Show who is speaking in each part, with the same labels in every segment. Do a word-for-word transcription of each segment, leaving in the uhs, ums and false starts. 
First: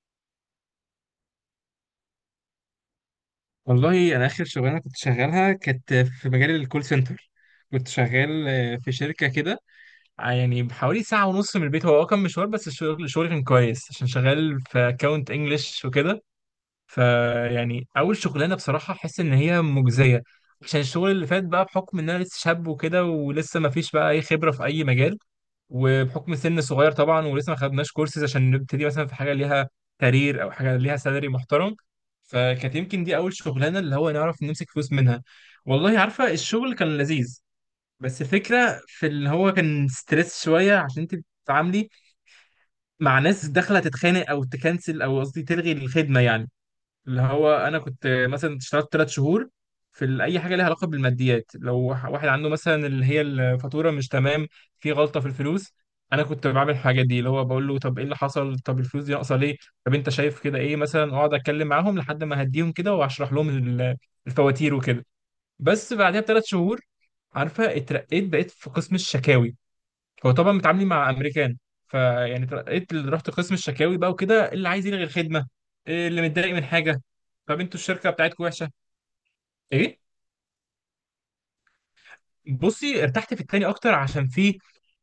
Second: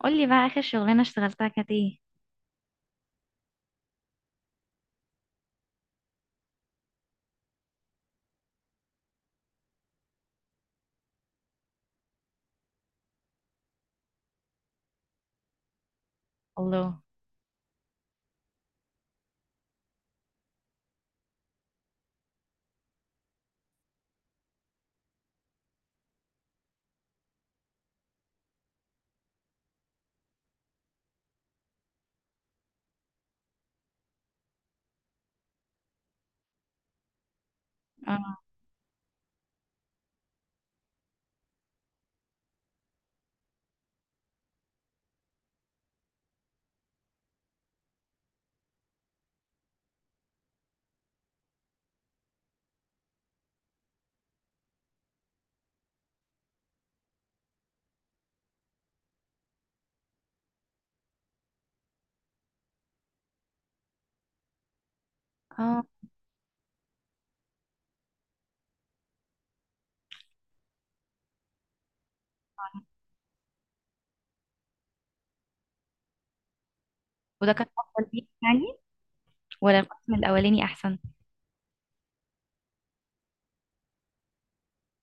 Speaker 1: قولي بقى آخر شغلانة اشتغلتها كانت ايه؟
Speaker 2: والله انا اخر شغلانه كنت شغالها كانت في مجال الكول سنتر. كنت شغال آه، في شركه كده. ع- يعني بحوالي ساعه ونص من البيت، هو آه، كان مشوار، بس الشغل الشغل كان كويس عشان شغال في اكونت انجلش وكده.
Speaker 1: الله.
Speaker 2: فيعني اول شغلانه بصراحه احس ان هي مجزيه، عشان الشغل اللي فات بقى بحكم ان انا لسه شاب وكده، ولسه ما فيش بقى اي خبره في اي مجال، وبحكم سن صغير طبعا، ولسه ما خدناش كورسز عشان نبتدي مثلا في حاجه ليها كارير او حاجه ليها سالري محترم. فكانت يمكن دي اول شغلانه اللي هو نعرف نمسك فلوس منها. والله عارفه الشغل كان لذيذ،
Speaker 1: اه،
Speaker 2: بس الفكره في اللي هو كان ستريس شويه، عشان انت بتتعاملي مع ناس داخله تتخانق او تكنسل، او قصدي تلغي الخدمه يعني. اللي هو انا كنت مثلا اشتغلت تلات شهور في ال- اي حاجه ليها علاقه بالماديات. لو واحد واحد عنده مثلا اللي هي الفاتوره مش تمام، في غلطه في الفلوس، انا كنت بعمل الحاجات دي، اللي هو بقول له طب ايه اللي حصل، طب الفلوس دي ناقصه ليه، طب انت شايف كده ايه مثلا. اقعد اتكلم معاهم لحد ما اهديهم كده واشرح لهم ال- الفواتير وكده.
Speaker 1: اه.
Speaker 2: بس بعدها بثلاث شهور، عارفه، اترقيت، بقيت في قسم الشكاوي. هو طبعا متعاملين مع امريكان. فيعني ترقيت، ال- رحت قسم الشكاوي بقى وكده، اللي عايز يلغي الخدمه، إيه اللي متضايق من حاجه،
Speaker 1: وده
Speaker 2: طب
Speaker 1: كان
Speaker 2: انتوا
Speaker 1: افضل
Speaker 2: الشركه
Speaker 1: ليك
Speaker 2: بتاعتكم وحشه.
Speaker 1: يعني، ولا
Speaker 2: ايه؟
Speaker 1: القسم الاولاني احسن؟
Speaker 2: بصي ارتحت في التاني اكتر، عشان فيه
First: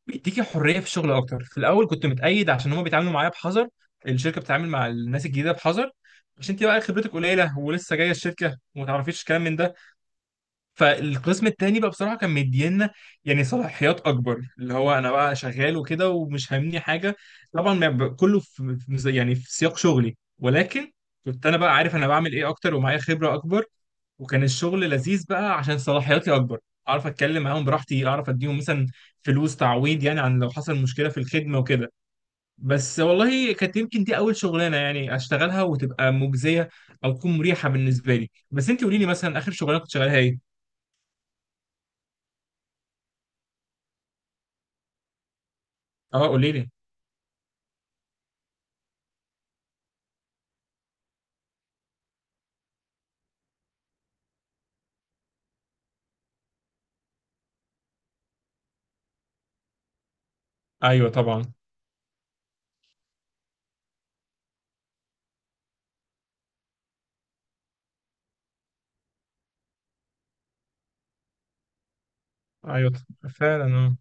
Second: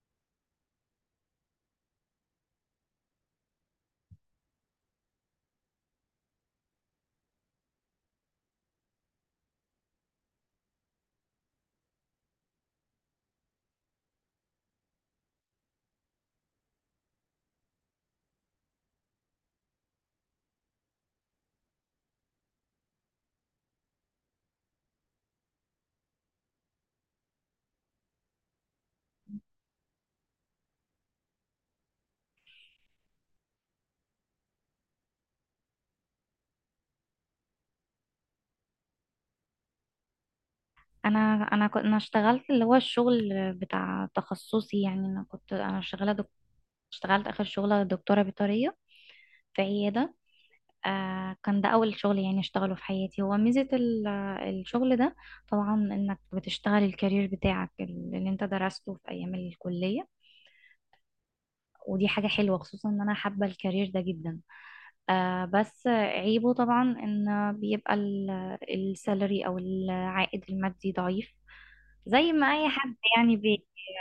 Speaker 2: بيديكي حريه في الشغل اكتر. في الاول كنت متقيد، عشان هما بيتعاملوا معايا بحذر، الشركه بتتعامل مع الناس الجديده بحذر، عشان انت بقى خبرتك قليله ولسه جايه الشركه وما تعرفيش كلام من ده. فالقسم التاني بقى بصراحة كان مدينا يعني صلاحيات أكبر، اللي هو أنا بقى شغال وكده ومش فاهمني حاجة. طبعا ما ب- كله في في- زي- يعني في سياق شغلي، ولكن كنت أنا بقى عارف أنا بعمل إيه أكتر ومعايا خبرة أكبر. وكان الشغل لذيذ بقى عشان صلاحياتي أكبر، أعرف أتكلم معاهم براحتي، أعرف أديهم مثلا فلوس تعويض يعني، عن لو حصل مشكلة في الخدمة وكده. بس والله كانت يمكن دي أول شغلانة يعني أشتغلها وتبقى مجزية أو تكون مريحة بالنسبة لي. بس أنت قولي لي مثلا، آخر شغلانة كنت شغالها إيه؟
Speaker 1: انا انا كنت انا اشتغلت اللي هو الشغل بتاع تخصصي، يعني انا كنت انا شغاله
Speaker 2: أه
Speaker 1: دك...
Speaker 2: قولي لي.
Speaker 1: اشتغلت اخر شغله دكتوره بيطريه في عياده. آه كان ده اول شغل يعني اشتغله في حياتي. هو ميزه ال- الشغل ده طبعا انك بتشتغل الكارير بتاعك اللي انت درسته في ايام الكليه.
Speaker 2: ايوه طبعا.
Speaker 1: ودي حاجه حلوه، خصوصا ان انا حابه الكارير ده جدا. آه بس عيبه طبعا ان بيبقى ال- السالري او العائد المادي ضعيف، زي ما اي
Speaker 2: ايوه
Speaker 1: حد
Speaker 2: ط-
Speaker 1: يعني بي
Speaker 2: فعلا، اه.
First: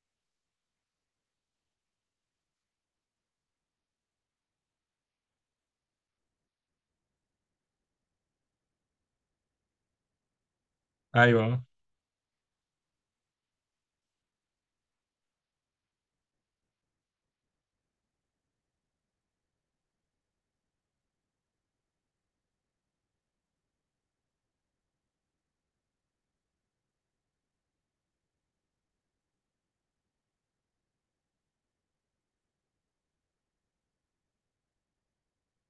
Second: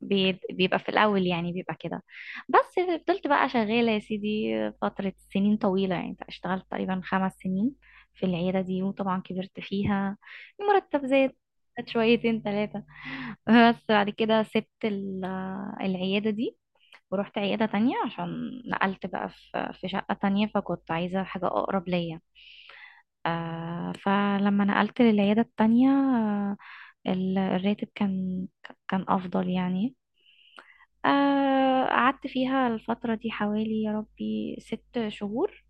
Speaker 1: بي بيبقى في الاول، يعني بيبقى كده. بس فضلت بقى شغالة يا سيدي فترة سنين طويلة، يعني اشتغلت تقريبا خمس سنين في العيادة دي، وطبعا كبرت فيها المرتب زاد.
Speaker 2: ايوه.
Speaker 1: زاد شويتين ثلاثة. بس بعد كده سبت ال- العيادة دي ورحت عيادة تانية عشان نقلت بقى في في شقة تانية، فكنت عايزة حاجة أقرب ليا. آه فلما نقلت للعيادة التانية، آه ال- الراتب كان كان أفضل يعني. آه قعدت فيها الفترة دي حوالي يا ربي ست شهور.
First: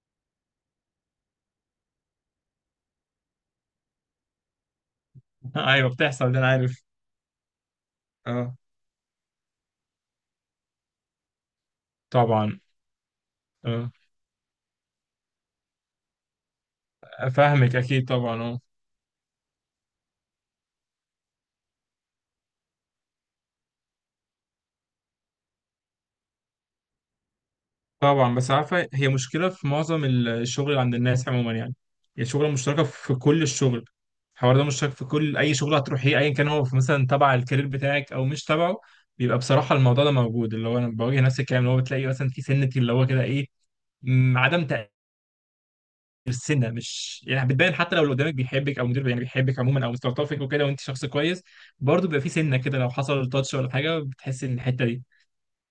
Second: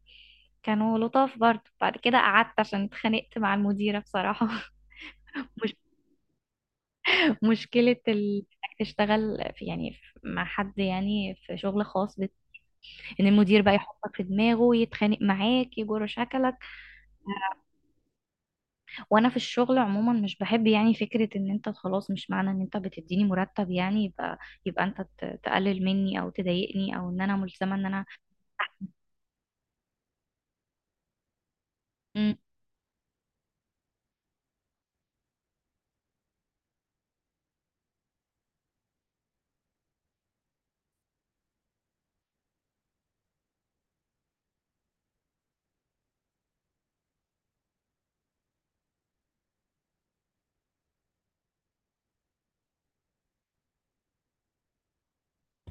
Speaker 1: كانوا لطاف برضه. بعد كده قعدت عشان اتخانقت مع المديرة بصراحة. مش
Speaker 2: ايوه، بتحصل ده، انا عارف.
Speaker 1: مشكلة ال...
Speaker 2: اه
Speaker 1: إنك تشتغل في، يعني، في- مع حد يعني في شغل خاص،
Speaker 2: طبعا.
Speaker 1: ان المدير بقى
Speaker 2: اه،
Speaker 1: يحطك في دماغه يتخانق معاك يجر شكلك.
Speaker 2: فاهمك اكيد طبعا، اه.
Speaker 1: وانا في الشغل عموما مش بحب يعني فكرة ان انت خلاص، مش معنى ان انت بتديني مرتب يعني يبقى يبقى انت ت- تقلل مني او تضايقني او ان انا ملزمة ان انا.
Speaker 2: طبعا، بس عارفه هي مشكله في معظم ال- الشغل اللي عند الناس عموما يعني. هي
Speaker 1: مم.
Speaker 2: شغله مشتركه في كل الشغل، الحوار ده مشترك في كل اي شغل هتروحيه، ايا كان هو في مثلا تبع الكارير بتاعك او مش تبعه، بيبقى بصراحه الموضوع ده موجود. اللي هو انا بواجه نفس الكلام، اللي هو بتلاقي مثلا في سنه، اللي هو كده ايه، م، عدم السنه مش يعني بتبان. حتى لو اللي قدامك بيحبك او مدير يعني بيحبك عموما او مستلطفك وكده، وانت شخص كويس، برضه بيبقى في سنه كده، لو حصل تاتش ولا حاجه بتحس ان الحته دي.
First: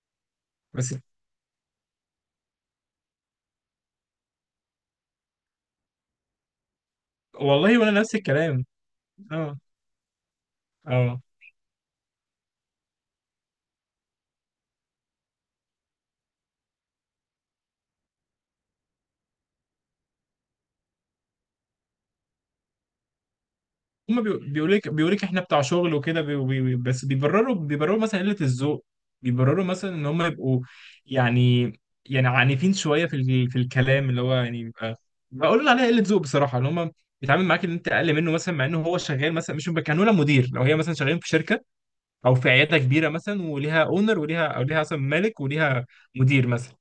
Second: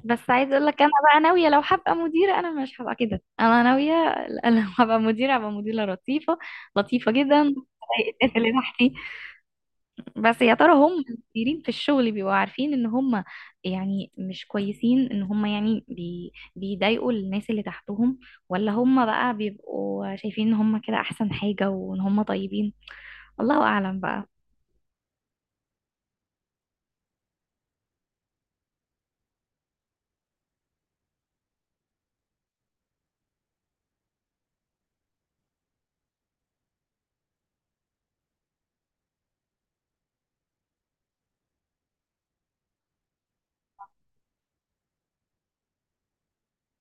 Speaker 1: بس عايز اقول لك، انا
Speaker 2: بس
Speaker 1: بقى ناوية لو هبقى مديرة انا مش هبقى كده. انا ناوية ل- لو هبقى مديرة هبقى مديرة لطيفة، لطيفة جدا
Speaker 2: والله وانا نفس
Speaker 1: الناس اللي
Speaker 2: الكلام،
Speaker 1: تحتي.
Speaker 2: اه،
Speaker 1: بس يا ترى هم
Speaker 2: اه.
Speaker 1: المديرين في الشغل بيبقوا عارفين ان هم يعني مش كويسين، ان هم يعني بي بيضايقوا الناس اللي تحتهم؟ ولا هم بقى بيبقوا شايفين ان هم كده احسن حاجة وان هم طيبين؟ الله اعلم
Speaker 2: هما
Speaker 1: بقى.
Speaker 2: بيقولوا لك، بيقولوا لك احنا بتاع شغل وكده، بي- بي- بي- بس بيبرروا بيبرروا مثلا قله الذوق، بيبرروا مثلا ان هم يبقوا يعني، يعني عنيفين شويه في ال- في الكلام، اللي هو يعني بيبقى، بقول عليها قله ذوق بصراحه. ان هم بيتعامل معاك ان انت اقل منه مثلا، مع انه هو شغال مثلا، مش كانوا مدير. لو هي مثلا شغالين في شركه او في عياده كبيره مثلا، وليها اونر وليها، او ليها اصلا مالك وليها مدير مثلا،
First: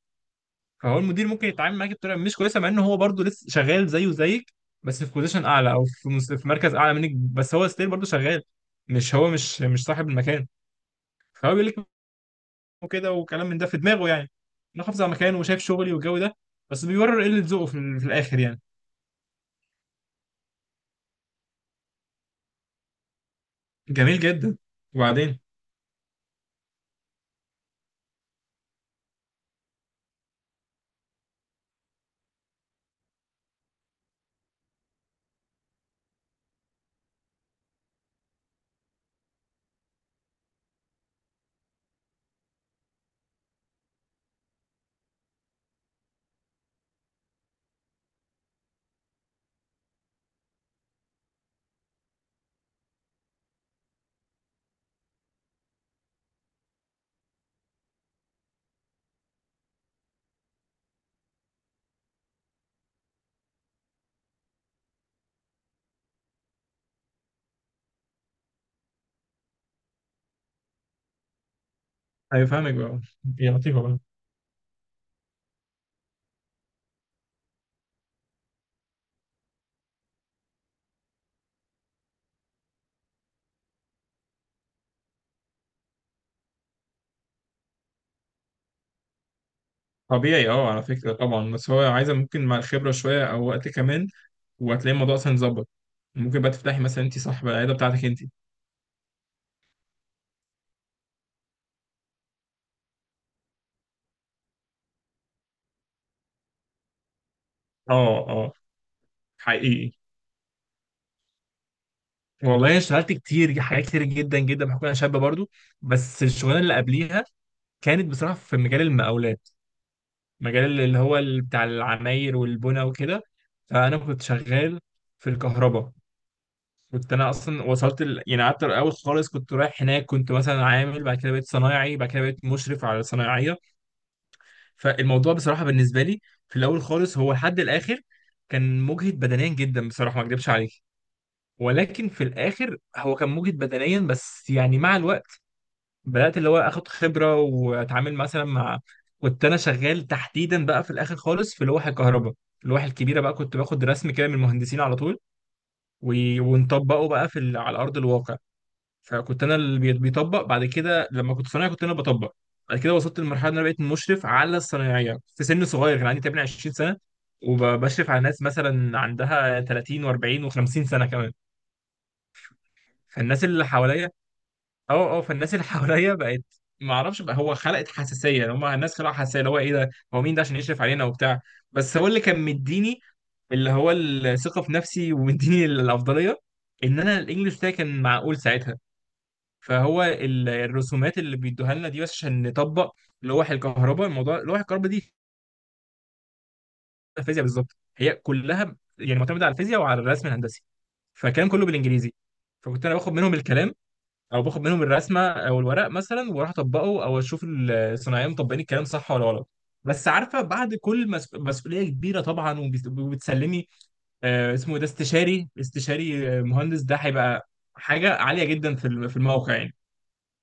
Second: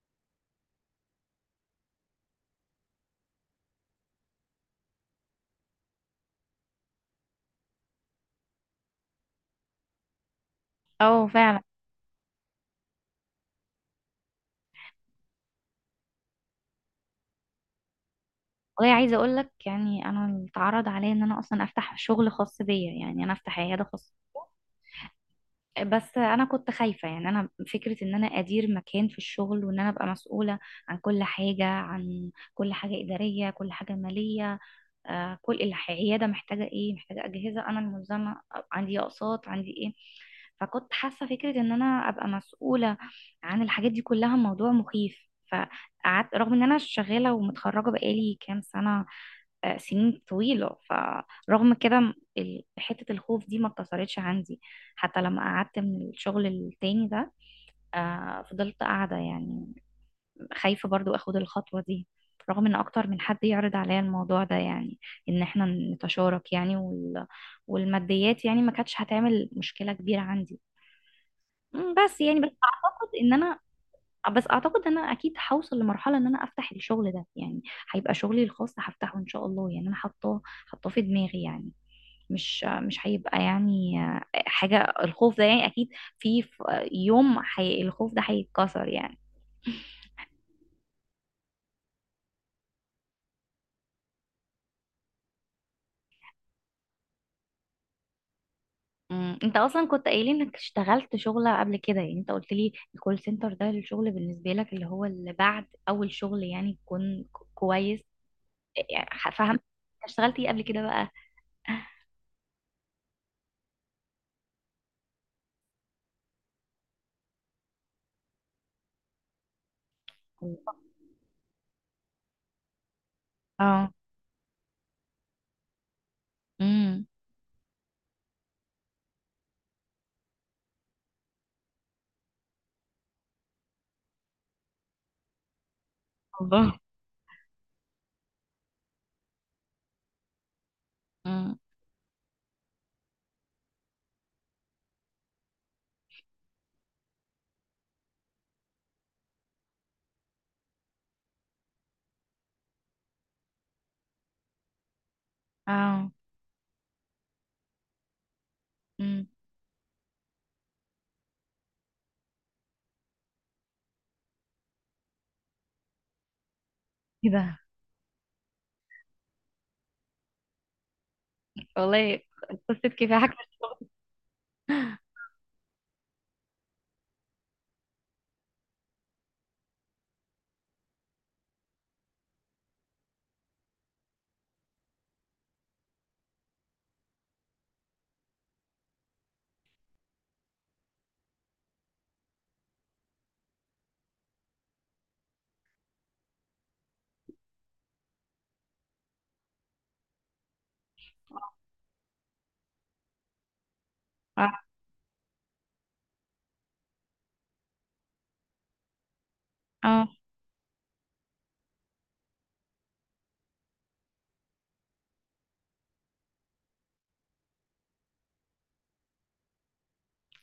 Speaker 2: فهو المدير ممكن يتعامل معاك بطريقه مش كويسه، مع ان هو برضه لسه شغال زيه زيك، بس في بوزيشن اعلى او في مس- في مركز اعلى منك، بس هو ستيل برضه شغال، مش هو مش مش صاحب المكان.
Speaker 1: اه،
Speaker 2: فهو
Speaker 1: فعلا.
Speaker 2: بيقول لك كده، وكلام من ده في دماغه، يعني انا حافظ على مكانه وشايف شغلي والجو ده، بس بيورر قله ذوقه في، ال- في الاخر يعني.
Speaker 1: والله عايزة اقول لك يعني، انا اتعرض عليا ان انا اصلا افتح شغل خاص بيا، يعني انا افتح عيادة خاصة.
Speaker 2: جميل جدا. وبعدين
Speaker 1: بس انا كنت خايفه يعني، انا فكره ان انا ادير مكان في الشغل وان انا ابقى مسؤوله عن كل حاجه، عن كل حاجه اداريه، كل حاجه ماليه. آه كل الح- العياده محتاجه ايه، محتاجه اجهزه، انا الملزمه عندي اقساط، عندي ايه. فكنت حاسه فكره ان انا ابقى مسؤوله عن الحاجات دي كلها، موضوع مخيف. فقعدت رغم ان انا شغاله ومتخرجه بقالي كام سنه، آه، سنين طويلة. فرغم كده ال- حتة الخوف دي ما اتكسرتش عندي حتى لما قعدت من الشغل التاني ده. آه، فضلت قاعدة يعني، خايفة برضو اخد الخطوة دي، رغم ان اكتر من حد يعرض عليا الموضوع ده يعني، ان احنا نتشارك يعني وال... والماديات يعني ما كانتش هتعمل مشكلة كبيرة عندي. مم، بس يعني بس
Speaker 2: هيفهمك بقى
Speaker 1: اعتقد ان
Speaker 2: يا
Speaker 1: انا
Speaker 2: لطيفه بقى.
Speaker 1: بس اعتقد ان انا اكيد هوصل لمرحلة ان انا افتح الشغل ده يعني. هيبقى شغلي الخاص، هفتحه ان شاء الله. يعني انا حاطاه حاطاه في دماغي يعني. مش مش هيبقى يعني حاجة، الخوف ده يعني أكيد في ف- يوم حي الخوف ده هيتكسر يعني.
Speaker 2: طبيعي اه، على فكرة، طبعا، بس هو عايزة ممكن مع الخبرة شوية أو وقت كمان، وهتلاقي الموضوع أصلا اتظبط. ممكن بقى تفتحي مثلا أنت صاحبة العيادة بتاعتك أنت.
Speaker 1: أمم، انت اصلا كنت قايل انك اشتغلت شغلة قبل كده، يعني انت قلت لي الكول سنتر ده الشغل بالنسبة لك اللي هو اللي بعد اول شغل يعني يكون ك-
Speaker 2: اه،
Speaker 1: كويس
Speaker 2: اه،
Speaker 1: يعني، ح- فهمت.
Speaker 2: حقيقي.
Speaker 1: انت اشتغلت ايه قبل كده بقى؟
Speaker 2: والله أنا اشتغلت كتير حاجات، كتير جدا جدا، بحكم أنا شابة برضو. بس الشغلانة اللي قبليها كانت بصراحة في مجال المقاولات، مجال اللي هو ال- بتاع العماير والبنى وكده.
Speaker 1: اه.
Speaker 2: فأنا كنت شغال في الكهرباء.
Speaker 1: امم.
Speaker 2: كنت انا اصلا وصلت ال... يعني قعدت الاول خالص، كنت رايح هناك كنت مثلا عامل، بعد كده بقيت صنايعي، بعد كده بقيت مشرف على صنايعيه. فالموضوع بصراحة بالنسبة لي في
Speaker 1: الله.
Speaker 2: الأول خالص هو لحد الآخر كان مجهد بدنيا جدا بصراحة، ما أكدبش عليك.
Speaker 1: امم.
Speaker 2: ولكن في الآخر هو كان مجهد بدنيا، بس يعني مع الوقت بدأت اللي هو آخد خبرة، وأتعامل مثلا مع، كنت أنا شغال تحديدا بقى في الآخر خالص في لوح الكهرباء. اللوح الكبيرة بقى كنت باخد رسم كده من المهندسين على طول،
Speaker 1: اه.
Speaker 2: و- ونطبقه بقى في ال... على أرض الواقع.
Speaker 1: امم.
Speaker 2: فكنت انا اللي بي- بيطبق، بعد كده لما كنت صنايعي كنت انا بطبق. بعد كده وصلت لمرحله ان انا بقيت مشرف على الصنايعيه في سن صغير، كان عندي تقريبا عشرين سنه،
Speaker 1: ايه ده.
Speaker 2: وبشرف على ناس مثلا عندها تلاتين و40 و50 سنه كمان.
Speaker 1: والله قصة كفاحك في
Speaker 2: فالناس اللي
Speaker 1: الشغل.
Speaker 2: حواليا، اه اه، فالناس اللي حواليا بقت ما اعرفش بقى، هو خلقت حساسيه، يعني هم الناس خلقوا حساسيه، اللي هو ايه ده، هو مين ده عشان يشرف علينا وبتاع. بس هو اللي كان مديني اللي هو الثقه في نفسي ومديني الافضليه، ان انا الانجليش بتاعي كان معقول ساعتها. فهو ال- الرسومات اللي بيدوها لنا دي بس عشان نطبق لوح الكهرباء. الموضوع لوح الكهرباء دي الفيزياء بالظبط، هي كلها يعني معتمده على الفيزياء وعلى الرسم الهندسي، فكان كله بالانجليزي. فكنت انا باخد منهم الكلام، او
Speaker 1: اه.
Speaker 2: باخد منهم الرسمه او الورق مثلا، واروح اطبقه، او اشوف الصناعيه مطبقين الكلام صح ولا غلط. بس
Speaker 1: اه.
Speaker 2: عارفه بعد كل مس... مسؤوليه كبيره طبعا، وبيس- وبتسلمي آه اسمه إيه ده، استشاري، استشاري آه، مهندس. ده هيبقى حاجه عاليه جدا في الم- في الموقع يعني.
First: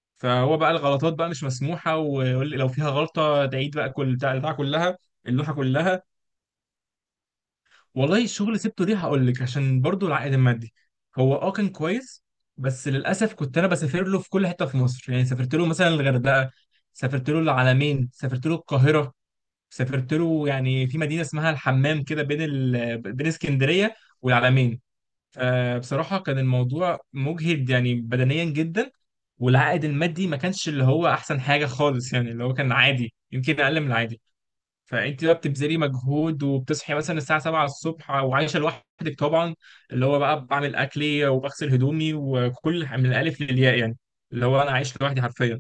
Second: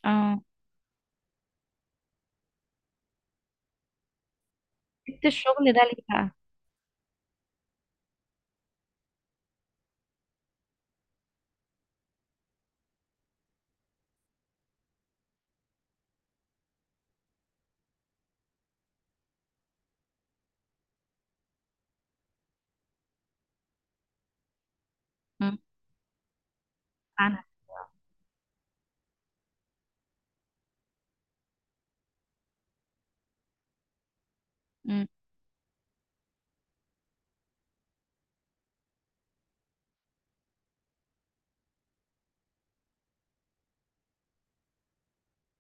Speaker 1: اه.
Speaker 2: فهو بقى الغلطات بقى مش مسموحه، ويقول لي لو فيها غلطه تعيد بقى كل بتاع البتاعه كلها،
Speaker 1: سبت
Speaker 2: اللوحه
Speaker 1: الشغل ده ليه
Speaker 2: كلها.
Speaker 1: بقى؟
Speaker 2: والله الشغل سبته ليه، هقول لك، عشان برضو العائد المادي هو اه كان كويس، بس للاسف كنت انا بسافر له في كل حته في مصر، يعني سافرت له مثلا الغردقه، سافرت له العلمين، سافرت له القاهره، سافرت له يعني في مدينه اسمها الحمام كده، بين ال... بين اسكندريه والعلمين.
Speaker 1: امم.
Speaker 2: آه، بصراحة كان الموضوع
Speaker 1: عنها.
Speaker 2: مجهد يعني بدنيا جدا. والعائد المادي ما كانش اللي هو أحسن حاجة خالص، يعني اللي هو كان عادي، يمكن أقل من العادي.
Speaker 1: م-
Speaker 2: فأنت بقى بتبذلي مجهود، وبتصحي مثلا الساعة سبعة الصبح، وعايشة لوحدك طبعا، اللي هو بقى بعمل أكلي وبغسل هدومي وكل من الألف للياء يعني، اللي هو أنا عايش لوحدي حرفيا.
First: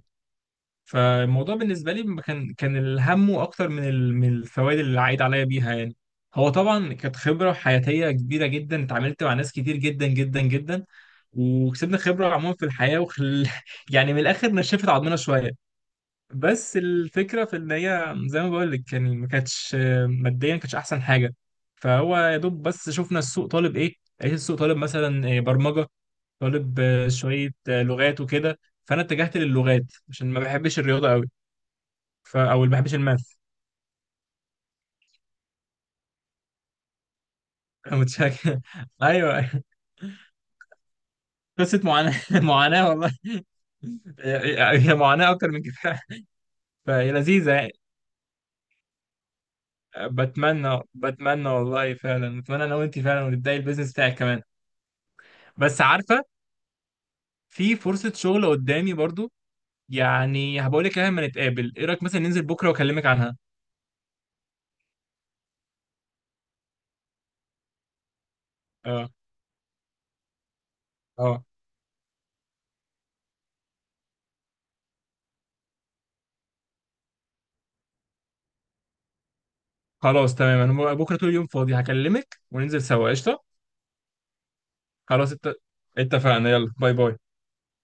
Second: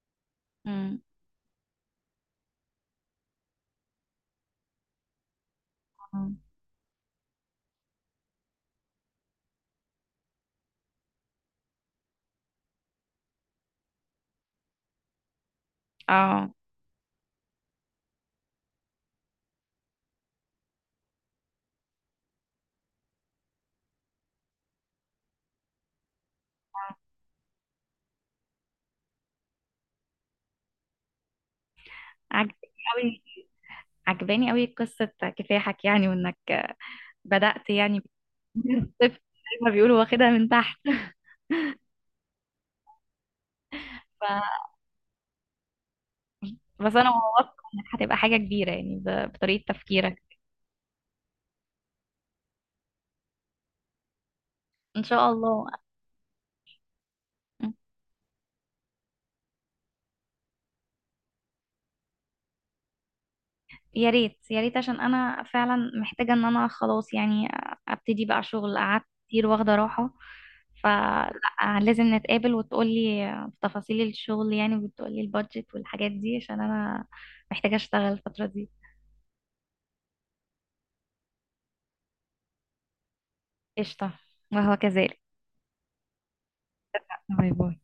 Speaker 1: م.
Speaker 2: فالموضوع بالنسبة لي ما كان، كان الهم أكتر من ال- من الفوائد اللي عايد عليا بيها يعني.
Speaker 1: مم.
Speaker 2: هو طبعا كانت خبرة حياتية كبيرة جدا، اتعاملت مع ناس كتير جدا جدا جدا، وكسبنا خبرة عموما في الحياة وخل... يعني من الآخر نشفت عضمنا شوية.
Speaker 1: اه.
Speaker 2: بس الفكرة في إن هي زي ما بقول لك، يعني ما كانتش ماديا، ما كانتش أحسن حاجة. فهو يا دوب بس شفنا السوق طالب إيه، لقيت السوق طالب مثلا برمجة، طالب شوية لغات وكده. فأنا اتجهت للغات عشان ما بحبش الرياضة أوي، ف...
Speaker 1: عجباني
Speaker 2: او اللي ما بيحبش
Speaker 1: قوي،
Speaker 2: الماث.
Speaker 1: عجباني قوي قصة كفاحك يعني، وانك بدأت يعني،
Speaker 2: متشكر
Speaker 1: من الصفر زي
Speaker 2: ايوه.
Speaker 1: ما بيقولوا واخدها من تحت.
Speaker 2: قصه معاناه معاناه والله.
Speaker 1: ف...
Speaker 2: هي هي معاناه اكتر من كفايه،
Speaker 1: بس انا
Speaker 2: فهي لذيذه
Speaker 1: واثقة
Speaker 2: يعني.
Speaker 1: انك هتبقى حاجة كبيرة يعني، ب... بطريقة تفكيرك.
Speaker 2: بتمنى، بتمنى والله فعلا، بتمنى انا وانت فعلا، وتبداي البيزنس بتاعك كمان.
Speaker 1: ان شاء الله.
Speaker 2: بس عارفه في فرصه شغل قدامي برضو، يعني هبقول لك عليها لما نتقابل. ايه رايك مثلا ننزل بكره واكلمك عنها؟
Speaker 1: يا ريت يا ريت عشان انا فعلا محتاجة ان انا خلاص، يعني ابتدي بقى شغل، قعدت
Speaker 2: اه،
Speaker 1: كتير واخدة راحة.
Speaker 2: اه،
Speaker 1: فلازم نتقابل وتقولي تفاصيل الشغل، يعني وتقولي البادجت والحاجات دي عشان انا محتاجة اشتغل الفترة دي.
Speaker 2: خلاص تمام، انا بكره طول اليوم فاضي، هكلمك وننزل سوا، قشطه.
Speaker 1: قشطة. وهو كذلك.
Speaker 2: خلاص ات... اتفقنا، يلا، باي باي.
Speaker 1: باي باي.